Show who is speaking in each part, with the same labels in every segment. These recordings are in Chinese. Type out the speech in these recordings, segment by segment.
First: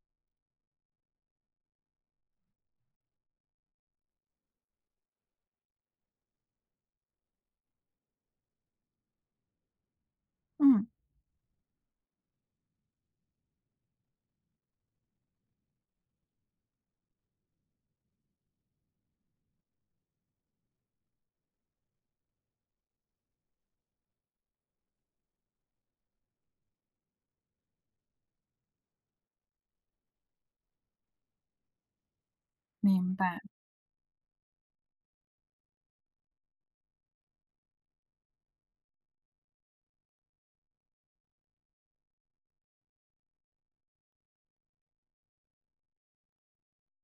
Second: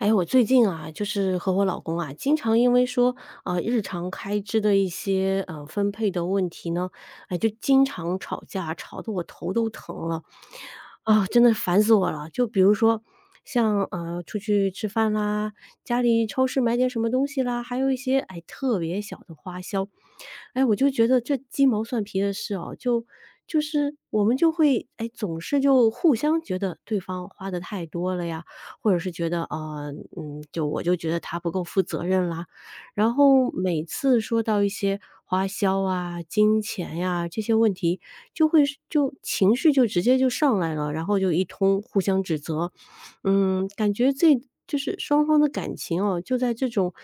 Speaker 1: 哎，我最近啊，就是和我老公啊，经常因为说，呃，日常开支的一些，呃，分配的问题呢，诶，就经常吵架，吵得我头都疼了。
Speaker 2: 嗯。
Speaker 1: 啊，真的烦死我了。就比如说像，呃，出去吃饭啦，家里超市买点什么东西啦，还有一些，哎，特别小的花销。哎，我就觉得这鸡毛蒜皮的事啊，就就是我们就会，哎，总是就互相觉得对方花得太多了呀，或者是觉得，呃，嗯，就我就觉得他不够负责任啦。然
Speaker 2: 明白。
Speaker 1: 后每次说到一些花销啊、金钱呀，这些问题就会就情绪就直接就上来了，然后就一通互相指责，嗯，感觉这就是双方的感情啊，就在这种，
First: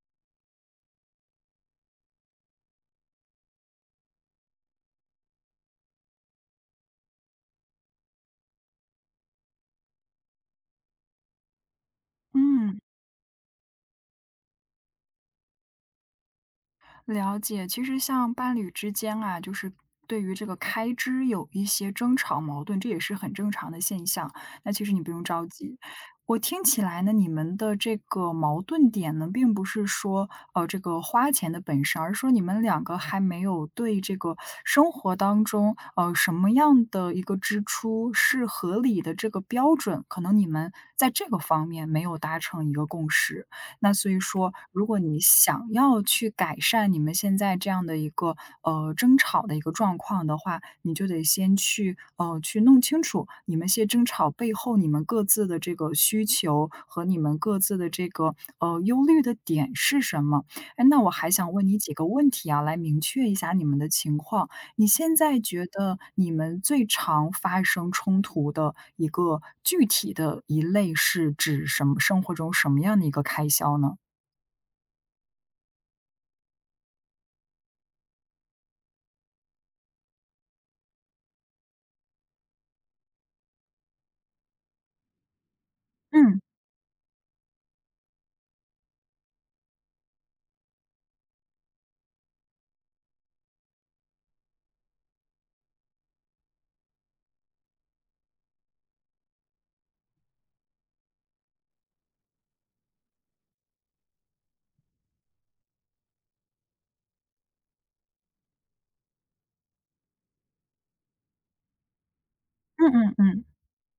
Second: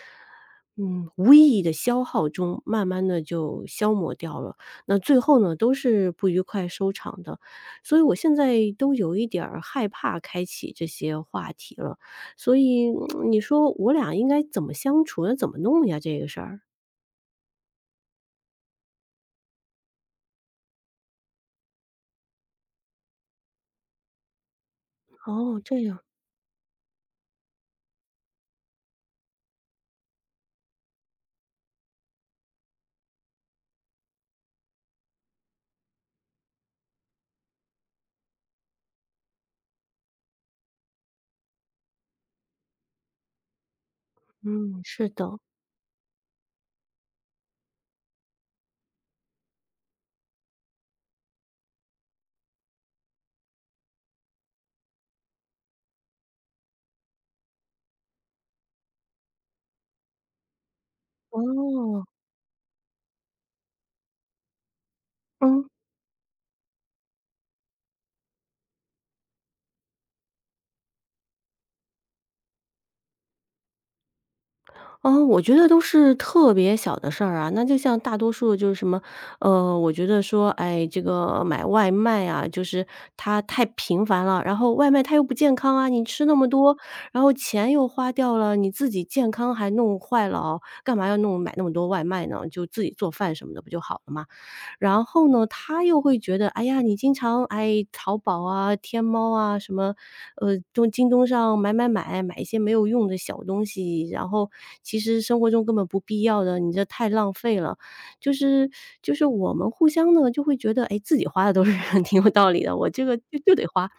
Speaker 1: 嗯，无意义的消耗中慢慢地就消磨掉了。那最后呢，都是不愉快收场的。所以我现在都有一点儿害怕开启这些话题了，所
Speaker 2: 嗯。
Speaker 1: 以 你说我俩应该怎么相处，怎么弄呀这个事儿。
Speaker 2: 了解，其实像伴侣之间啊，就是对于这个开支有一些争吵矛盾，这也是很正常的现象，哎，其实你不用着
Speaker 1: 哦，这
Speaker 2: 急。
Speaker 1: 样。
Speaker 2: 我听起来呢，你们的这个矛盾点呢，并不是说，呃，这个花钱的本身，而是说你们两个还没有对这个生活当中，呃，什么样的一个支出是合理的这个标准，可能你们在这个方面没有达成一个共识。那所以说
Speaker 1: 嗯，
Speaker 2: 如果
Speaker 1: 是
Speaker 2: 你
Speaker 1: 的。
Speaker 2: 想要去改善你们现在这样的一个，呃，争吵的一个状况的话，你就得先去，呃，去弄清楚，你们些争吵背后你们各自的这个需求和你们各自的这个，呃，忧虑的点是什么。诶，那我还想问你几个
Speaker 1: 哦。
Speaker 2: 问题啊，来明确一下你们的情况。你现在觉
Speaker 1: 嗯。
Speaker 2: 得你们最常发生冲突的一个具体的一类是指什么生活中什么样的一个开销呢？
Speaker 1: 嗯，我觉得都是特别小的事儿啊，那就像大多数就是什么呃，我觉得说，哎，这个买外卖啊，就是它太频繁了，然后外卖它又不健康啊，你吃那
Speaker 2: 嗯。
Speaker 1: 么多，然后钱又花掉了，你自己健康还弄坏了哦，干嘛要弄买那么多外卖呢？就自己做饭什么的不就好了吗？然后呢，他又会觉得：“哎呀，你经常哎，淘宝啊、天猫啊，什么呃，从京东上买买买，买一些没有用的小东西，然后其实生活中根本不必要的，你这太浪费了。”就是 就是我们互相呢就会觉得，哎，自己花的都是挺有道理的，我
Speaker 2: 嗯
Speaker 1: 这
Speaker 2: 嗯
Speaker 1: 个就
Speaker 2: 嗯。
Speaker 1: 就得花，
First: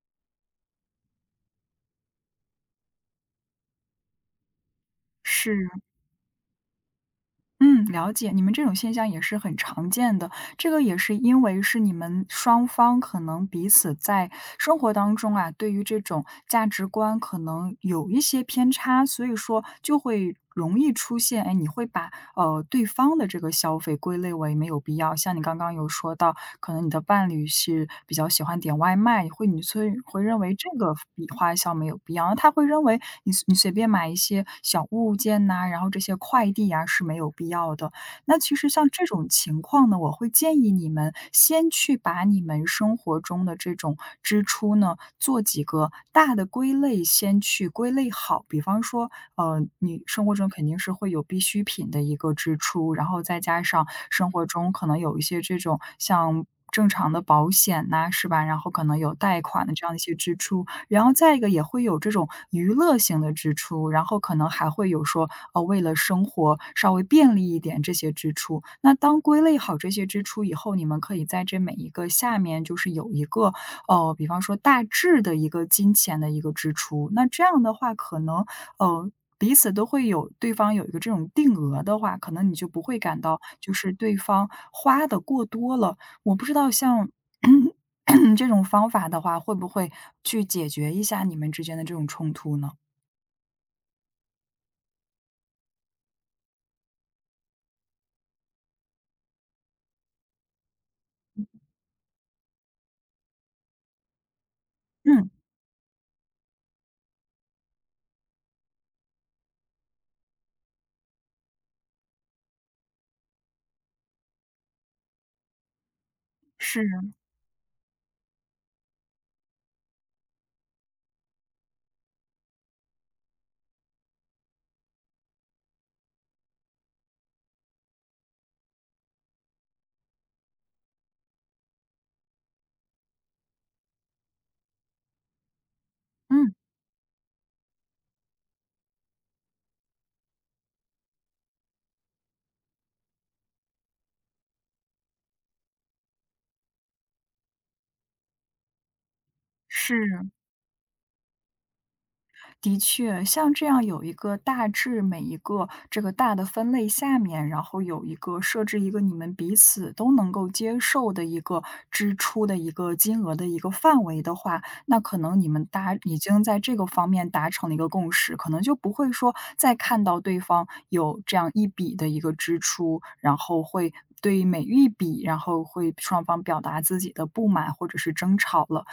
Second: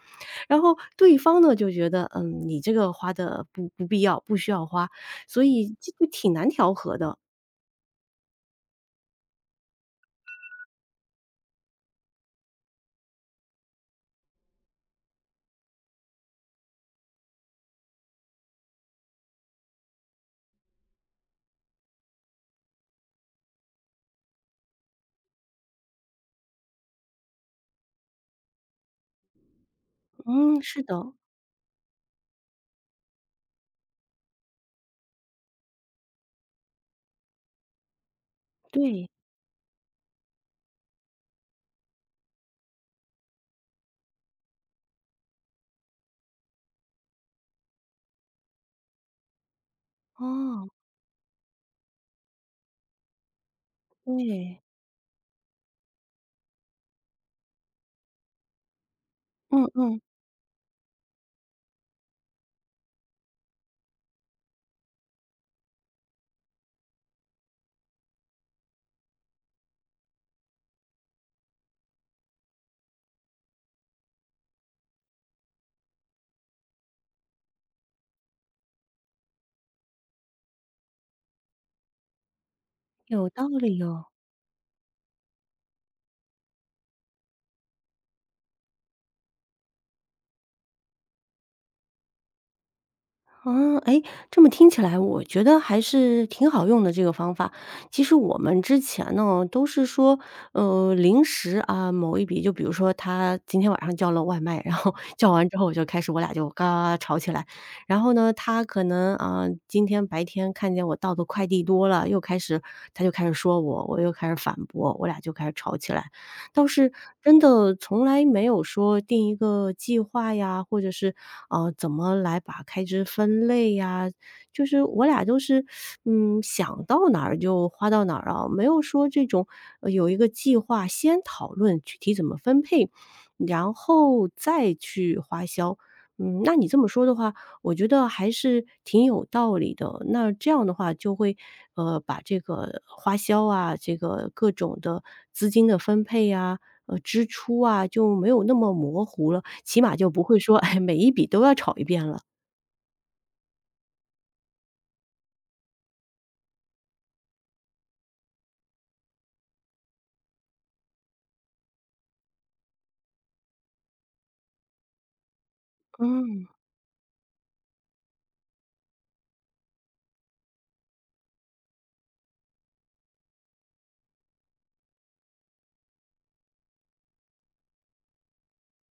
Speaker 1: 然后对方呢，就觉得，嗯，你这个花的不不必要，不需要花，所
Speaker 2: 是。
Speaker 1: 以这个挺难调和的。
Speaker 2: 嗯，了解。你们这种现象也是很常见的，这个也是因为，是你们双方可能彼此在生活当中啊，对于这种价值观可能有一些偏差，所以说，就会容易出现，哎，你会把，呃，对方的这个消费归类为没有必要，像你刚刚有说到，可能你的伴侣是比较喜欢点外卖，会你所以会认为
Speaker 1: 嗯，
Speaker 2: 这
Speaker 1: 是
Speaker 2: 个
Speaker 1: 的。
Speaker 2: 笔花销没有必要。他会认为，你随你随便买一些小物件呐，然后这些快递呀，是没有必要的。那其实像这
Speaker 1: 对。
Speaker 2: 种情况呢，我会建议你们先去把你们生活中的这种支出呢，做几个大的归类，先去归类好。比方说，呃，你生活中肯
Speaker 1: 哦。
Speaker 2: 定是会有必需品的一个支出，然后再加上生活
Speaker 1: 对。
Speaker 2: 中可能有一些这种，像正常的保险呐，是吧，然后可能有贷
Speaker 1: 嗯
Speaker 2: 款的这样的一
Speaker 1: 嗯。
Speaker 2: 些支出。然后再一个也会有这种，娱乐性的支出，然后可能还会有说，呃，为了生活稍微便利一点，这些支出。那当归类好这些支出以后，你们可以在这每一个下面就是有一个，呃，比方说大致的一个金钱的一个支出，那这样的话可能，呃，彼此都会有对方有一个这种定额的话，可能你就不会感
Speaker 1: 有
Speaker 2: 到，
Speaker 1: 道
Speaker 2: 就
Speaker 1: 理
Speaker 2: 是
Speaker 1: 哦。
Speaker 2: 对方花得过多了。我不知道像 这种方法的话，会不会去解决一下你们之间的这种冲突呢？
Speaker 1: 啊，哎，这么听起来我觉得还是挺好用的这个方法。其实我们之前呢，都是说，呃，临时啊，某一笔就比如说他今天晚上叫了外卖，然后
Speaker 2: 嗯。
Speaker 1: 叫完之后就开始我俩就嘎嘎嘎吵起来。然后呢他可能，呃，今天白天看见我到的快递多了又开始他就开始说我，我又开始反驳，我俩就开始吵起来。倒是
Speaker 2: 是。
Speaker 1: 真的从来没有说定一个计划呀，或者是，呃，怎么来把开支分类啊，就是我俩都是，嗯，想到哪儿就花到哪儿啊，没有说这种有一个计划先讨论具体怎么分配，然后，再去花销。嗯，
Speaker 2: 嗯。
Speaker 1: 那你这么说的话，我觉得还是挺有道理的，那这样的话就会，呃，把这个花销啊，这个各种的资金的分配啊，呃，支出啊，就没有那么模糊了，起码就不
Speaker 2: 是。
Speaker 1: 会说，哎，每一笔都要吵一遍了。
Speaker 2: 的确，像这样有一个大致每一个这个大的分类下面，然后有一个设置一个你们彼此都能够接受的一个支出的一个金额的一个范围的话，那可能你们大已经
Speaker 1: 嗯。
Speaker 2: 在这个方面达成了一个共识，可能就不会说再看到对方有这样一笔的一个支出，然后会对每一笔，然后会双方表达自己的不满或者是争吵了。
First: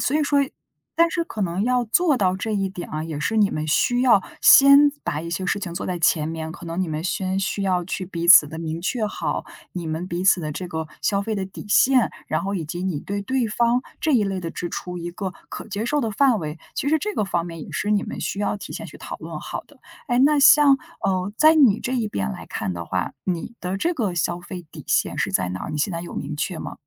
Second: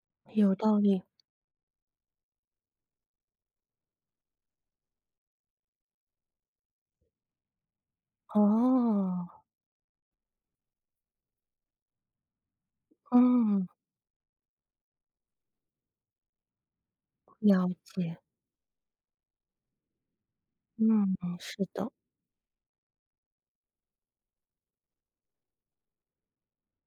Speaker 2: 所以说
Speaker 1: 有道理。
Speaker 2: 但是可能要做到这一点啊，也是你们需要先把一些事情做在前面，可能你们先需要去彼此地明确
Speaker 1: 哦。
Speaker 2: 好你们彼此的这个消费的底线，然后以及你对对
Speaker 1: 嗯。
Speaker 2: 方这一类的支出一个可接受的范围，其实这个方面
Speaker 1: 了
Speaker 2: 也是你
Speaker 1: 解。
Speaker 2: 们需要提前去讨论好的。诶，那像，
Speaker 1: 嗯
Speaker 2: 呃，
Speaker 1: 嗯，
Speaker 2: 在
Speaker 1: 是
Speaker 2: 你
Speaker 1: 的。
Speaker 2: 这一边来看的话，你的这个消费底线是在哪儿？你现在有明确吗？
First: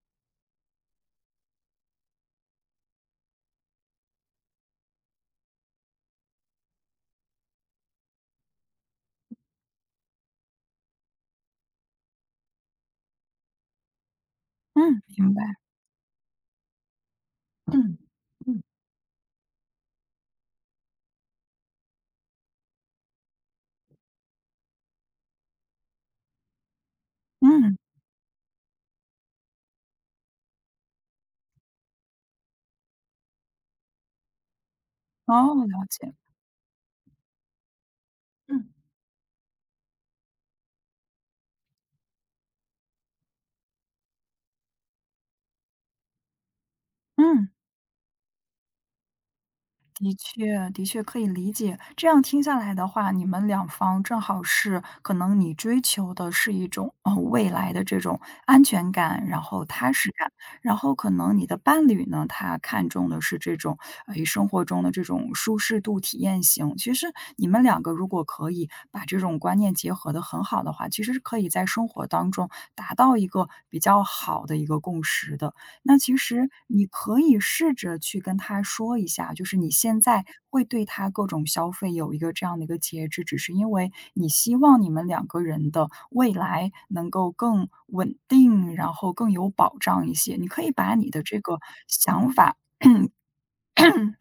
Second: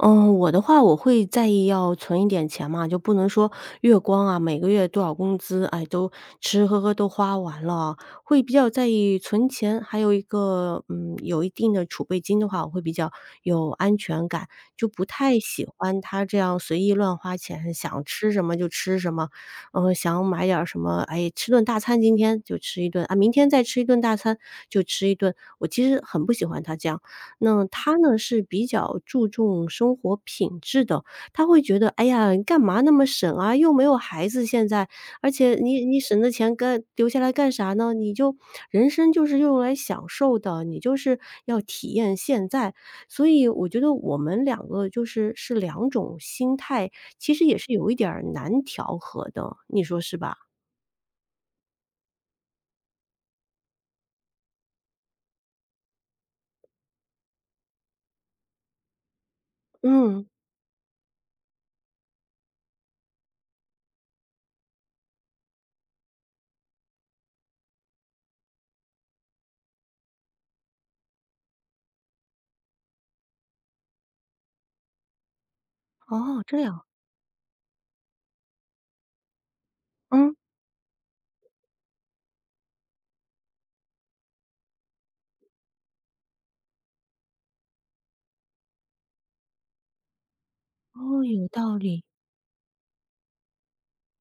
Speaker 1: 嗯，我的话我会在意要存一点钱嘛，就不能说月光啊，每个月多少工资，哎，都吃吃喝喝都花完了啊，会比较在意存钱。还有一个，嗯，有一定的储备金的话，我会比较有安全感，就
Speaker 2: 嗯，
Speaker 1: 不
Speaker 2: 明
Speaker 1: 太
Speaker 2: 白。
Speaker 1: 喜欢他这样随意乱花钱，
Speaker 2: 嗯，
Speaker 1: 想吃什么
Speaker 2: 嗯。
Speaker 1: 就吃什么，呃，想买点什么哎，吃顿大餐今天就吃一顿啊，明天再吃一顿大餐就吃一顿。我其实很不喜欢他这样，那
Speaker 2: 嗯。
Speaker 1: 他呢，是比较注重生活品质的。他会觉得，哎呀，你干嘛那么省啊，又没有孩子现在，而且
Speaker 2: 哦，
Speaker 1: 你
Speaker 2: 了
Speaker 1: 你
Speaker 2: 解。
Speaker 1: 省的钱干留下来干啥呢？你就
Speaker 2: 嗯。
Speaker 1: 人生就是用来享受的，你就是要体验现在。所以我觉得我们两个就是是两种心态，其实
Speaker 2: 嗯。
Speaker 1: 也是有一点儿难调和的，你说
Speaker 2: 的
Speaker 1: 是吧？
Speaker 2: 确的确可以理解，这样听下来的话，你们两方正好是可能你追求的是一种，嗯，未来的这种安全感，然后踏实
Speaker 1: 嗯。
Speaker 2: 感，然后可能你的伴侣呢，他看中的是这种，呃，以生活中的这种舒适度体验型。其实你们两个如果可以把这种观念结合得很好的话，其实是可以在生活当中达到一个比较好的一个共识的。那其
Speaker 1: 哦，
Speaker 2: 实
Speaker 1: 这样。
Speaker 2: 你可以试着去跟他说一下，就是你现在
Speaker 1: 嗯。
Speaker 2: 会对他各种消费有一个这样的一个节制，只是因为你希望你们两个人的未来能够更稳定，然后更有保障一些，你可以把你的
Speaker 1: 哦，
Speaker 2: 这
Speaker 1: 有
Speaker 2: 个
Speaker 1: 道理。
Speaker 2: 想法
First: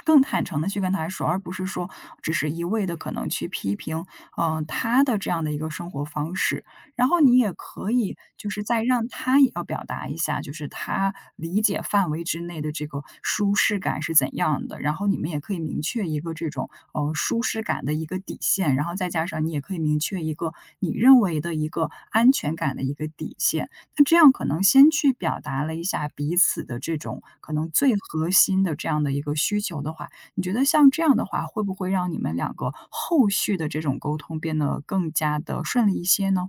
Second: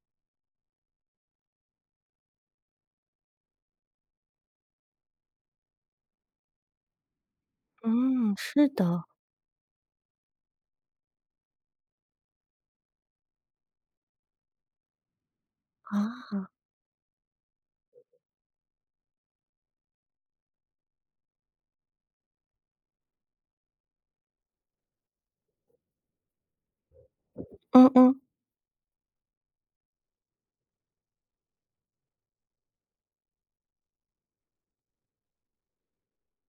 Speaker 2: 更坦诚地去跟他说，而不是说只是一味地可能去批评，呃，他的这样的一个生活方式。然后你也可以
Speaker 1: 嗯，
Speaker 2: 就是
Speaker 1: 是
Speaker 2: 再
Speaker 1: 的。
Speaker 2: 让他也要表达一下，就是他理解范围之内的这个舒适感是怎样的，然后你们也可以明确一个
Speaker 1: 啊。
Speaker 2: 这种，呃，舒适感的一个底线。然后再加上你也可以明确一个你认为的一个安全感的一个底线，那这样可能先去表达了一下彼此的这种可能
Speaker 1: 嗯
Speaker 2: 最
Speaker 1: 嗯。
Speaker 2: 核心的这样的一个需求的话，你觉得像这样的话，会不会让你们两个后续的这种沟通变得更加地顺利一些呢？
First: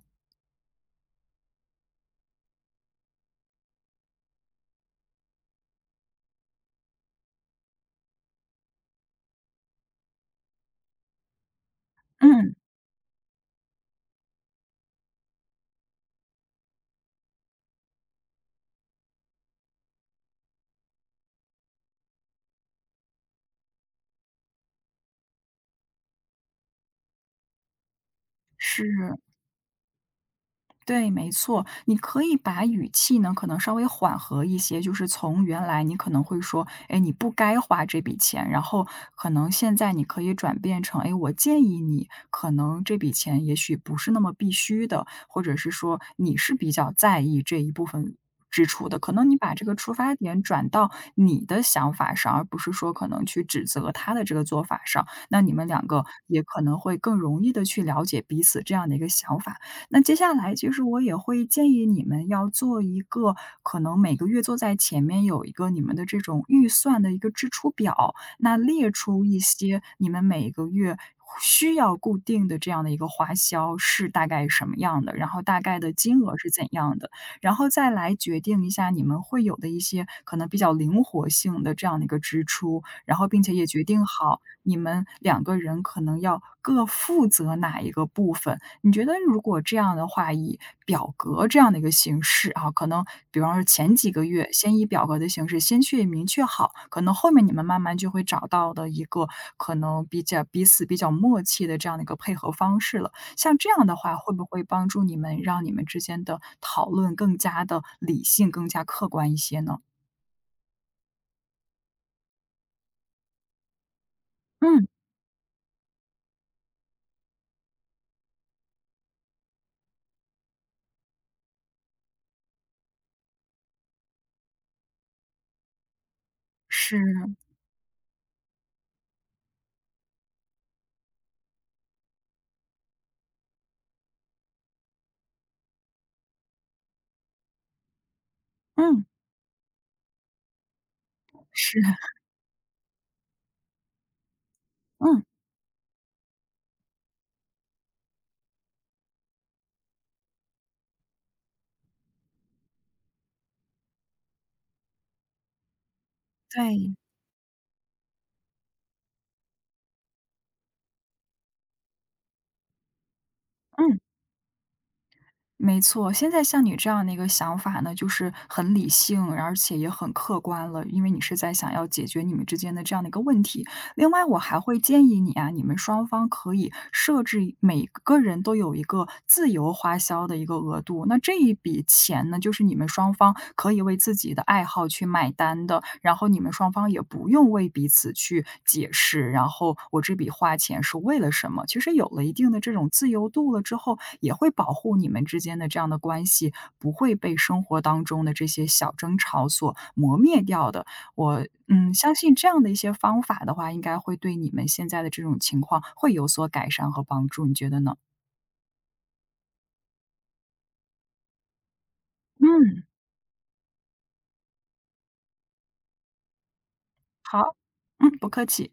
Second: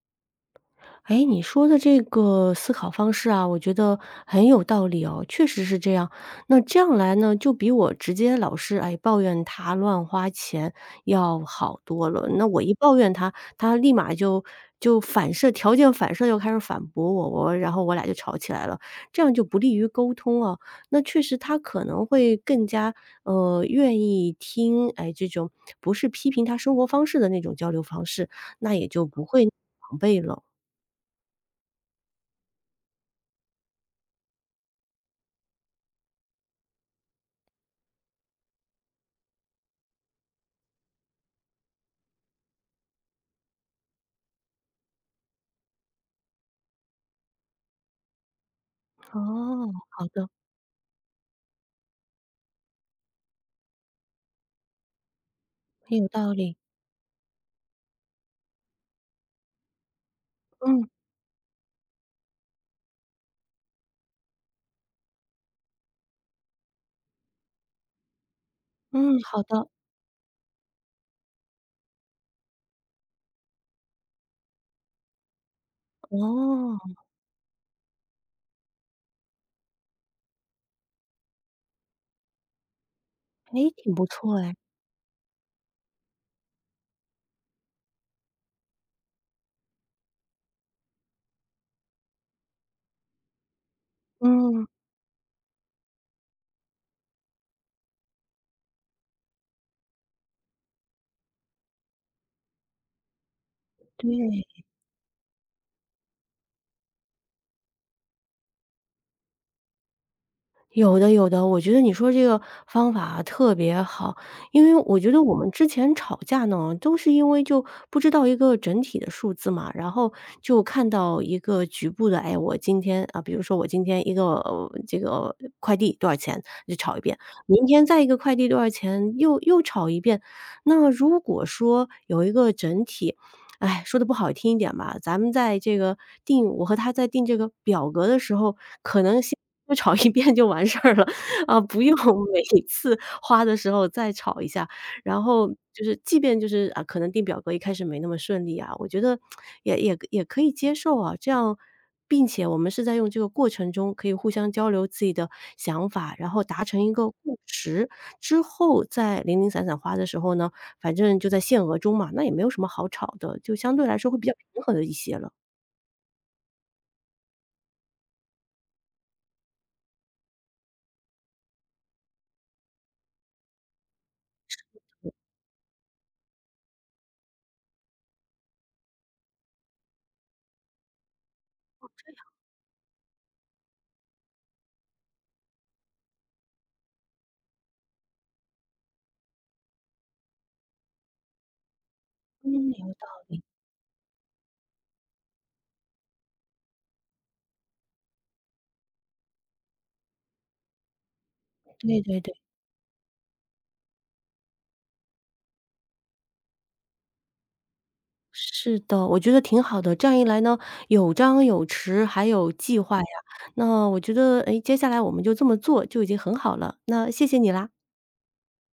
Speaker 1: 哎，你说的这个思考方式啊，我觉得很有道理哦，确实是这样。那这样来呢，就比我直接老是，哎，抱怨他乱花钱要好多了，那
Speaker 2: 嗯。
Speaker 1: 我一抱怨他，他立马就就反射条件反射就开始反驳我，然后我俩儿就吵起来了，这样就不利于沟通啊。那确实他可能会更加，呃，愿意听，哎，这种不是批评他生活方式的那种交流方式，那也就
Speaker 2: 是。
Speaker 1: 不会那么防备了。
Speaker 2: 对，没错，你可以把语气呢，可能稍微缓和一些，就是从原来你可能会说，哎，你不该花这笔钱，然后可能现在你可以转变成，哎，我建议你可能这笔钱也许不是那么必须的，或者是说你是比较在意这一部分支出的，可能你把这
Speaker 1: 哦，
Speaker 2: 个出
Speaker 1: 好
Speaker 2: 发
Speaker 1: 的。
Speaker 2: 点转到你的想法上，而不是说可能去指责他的这个做法上，那你们两
Speaker 1: 很有
Speaker 2: 个
Speaker 1: 道
Speaker 2: 也
Speaker 1: 理。
Speaker 2: 可能会更容易地去了解彼此这样的一个想法。那接下来就是
Speaker 1: 嗯。
Speaker 2: 我也会建议你们要做一个可能每个月坐在前面有一个你们的这种预算的一个支出表，那列
Speaker 1: 嗯，
Speaker 2: 出一
Speaker 1: 好的。
Speaker 2: 些你们每个月需要固定的这样的一个花销是大概什么样的，然后大概的金额是怎
Speaker 1: 哦。
Speaker 2: 样的，然后再来决定一下你们会有的一些可能比较灵活性的这样的一个支出，然后并
Speaker 1: 哎，
Speaker 2: 且也决
Speaker 1: 挺不
Speaker 2: 定
Speaker 1: 错
Speaker 2: 好
Speaker 1: 哎。
Speaker 2: 你们两个人可能要各负责哪一个部分。你觉得如果这样的话，以表格这样的一个形式啊，可能比方说前几个月
Speaker 1: 嗯。
Speaker 2: 先以表格的形式先去明确好，可能后面你们慢慢就会找到的一个可能比较彼此比较默契的这样的一个配合方式了。像这样的话，会不会
Speaker 1: 对。
Speaker 2: 帮助你们，让你们之间的讨论更加地理性，更加客观一些呢？
Speaker 1: 有的有的，我觉得你说这个方法啊，特别好。因为
Speaker 2: 嗯。
Speaker 1: 我觉得我们之前吵架呢，都是因为就不知道一个整体的数字嘛。然后就看到一个局部的，哎，我今天，啊比如说我今天一个这个快递多少钱，就吵一遍，
Speaker 2: 是。
Speaker 1: 明天再一个快递多少钱，又又吵一遍。那么如果说有一个整体，唉，说得不好听一点吧，咱们在这个定我和他在定这个表格的时候，可
Speaker 2: 嗯。
Speaker 1: 能先吵一遍就完事了，啊，
Speaker 2: 是。
Speaker 1: 不用每次花的时候再吵一下。然
Speaker 2: 嗯。
Speaker 1: 后就是即便就是，啊，可能定表格一开始那么顺利啊，我觉得 也也可也可以接受啊，这样并且我们是在用这个过程中可以互相交流自己的想法，然后达
Speaker 2: 在
Speaker 1: 成一
Speaker 2: 意。
Speaker 1: 个共识。之后再零零散散花的时候呢，反正就在限额中嘛，那也没有什么好吵的，就相对来
Speaker 2: 嗯。
Speaker 1: 说会比较平和的一些了。
Speaker 2: 没错，现在像你这样的一个想法呢，就是很理性，然而且也很客观了，因为你是在想要解决你们之间的这样的一个问题。另外我
Speaker 1: 是
Speaker 2: 还会建
Speaker 1: 的。
Speaker 2: 议你啊，你们双方可以设置一每个人都有一个自由花销的一个额度。那这一笔
Speaker 1: 哦，这样。
Speaker 2: 钱呢，就是你们双方可以为自己的爱好去买单的，然后你们双方也不用为彼此去解释，然后我这笔花钱是为了什么。其实有了一定的
Speaker 1: 嗯，
Speaker 2: 这
Speaker 1: 有
Speaker 2: 种
Speaker 1: 道
Speaker 2: 自由
Speaker 1: 理。
Speaker 2: 度了之后，也会保护你们之间的这样的关系，不会被生活当中的这些小争吵所磨灭掉的。我嗯，
Speaker 1: 对
Speaker 2: 相
Speaker 1: 对
Speaker 2: 信
Speaker 1: 对。
Speaker 2: 这样的一些方法的话，应该会对你们现在的这种情况会有所改善和帮助，你觉得呢？
Speaker 1: 是的，我觉得挺好的，这样一来呢，有张有弛，还有计
Speaker 2: 嗯。
Speaker 1: 划呀，那我觉得，诶，接下来我们就这么做，就已经很好了，那谢谢你
Speaker 2: 好，
Speaker 1: 啦。
Speaker 2: 嗯，不客气。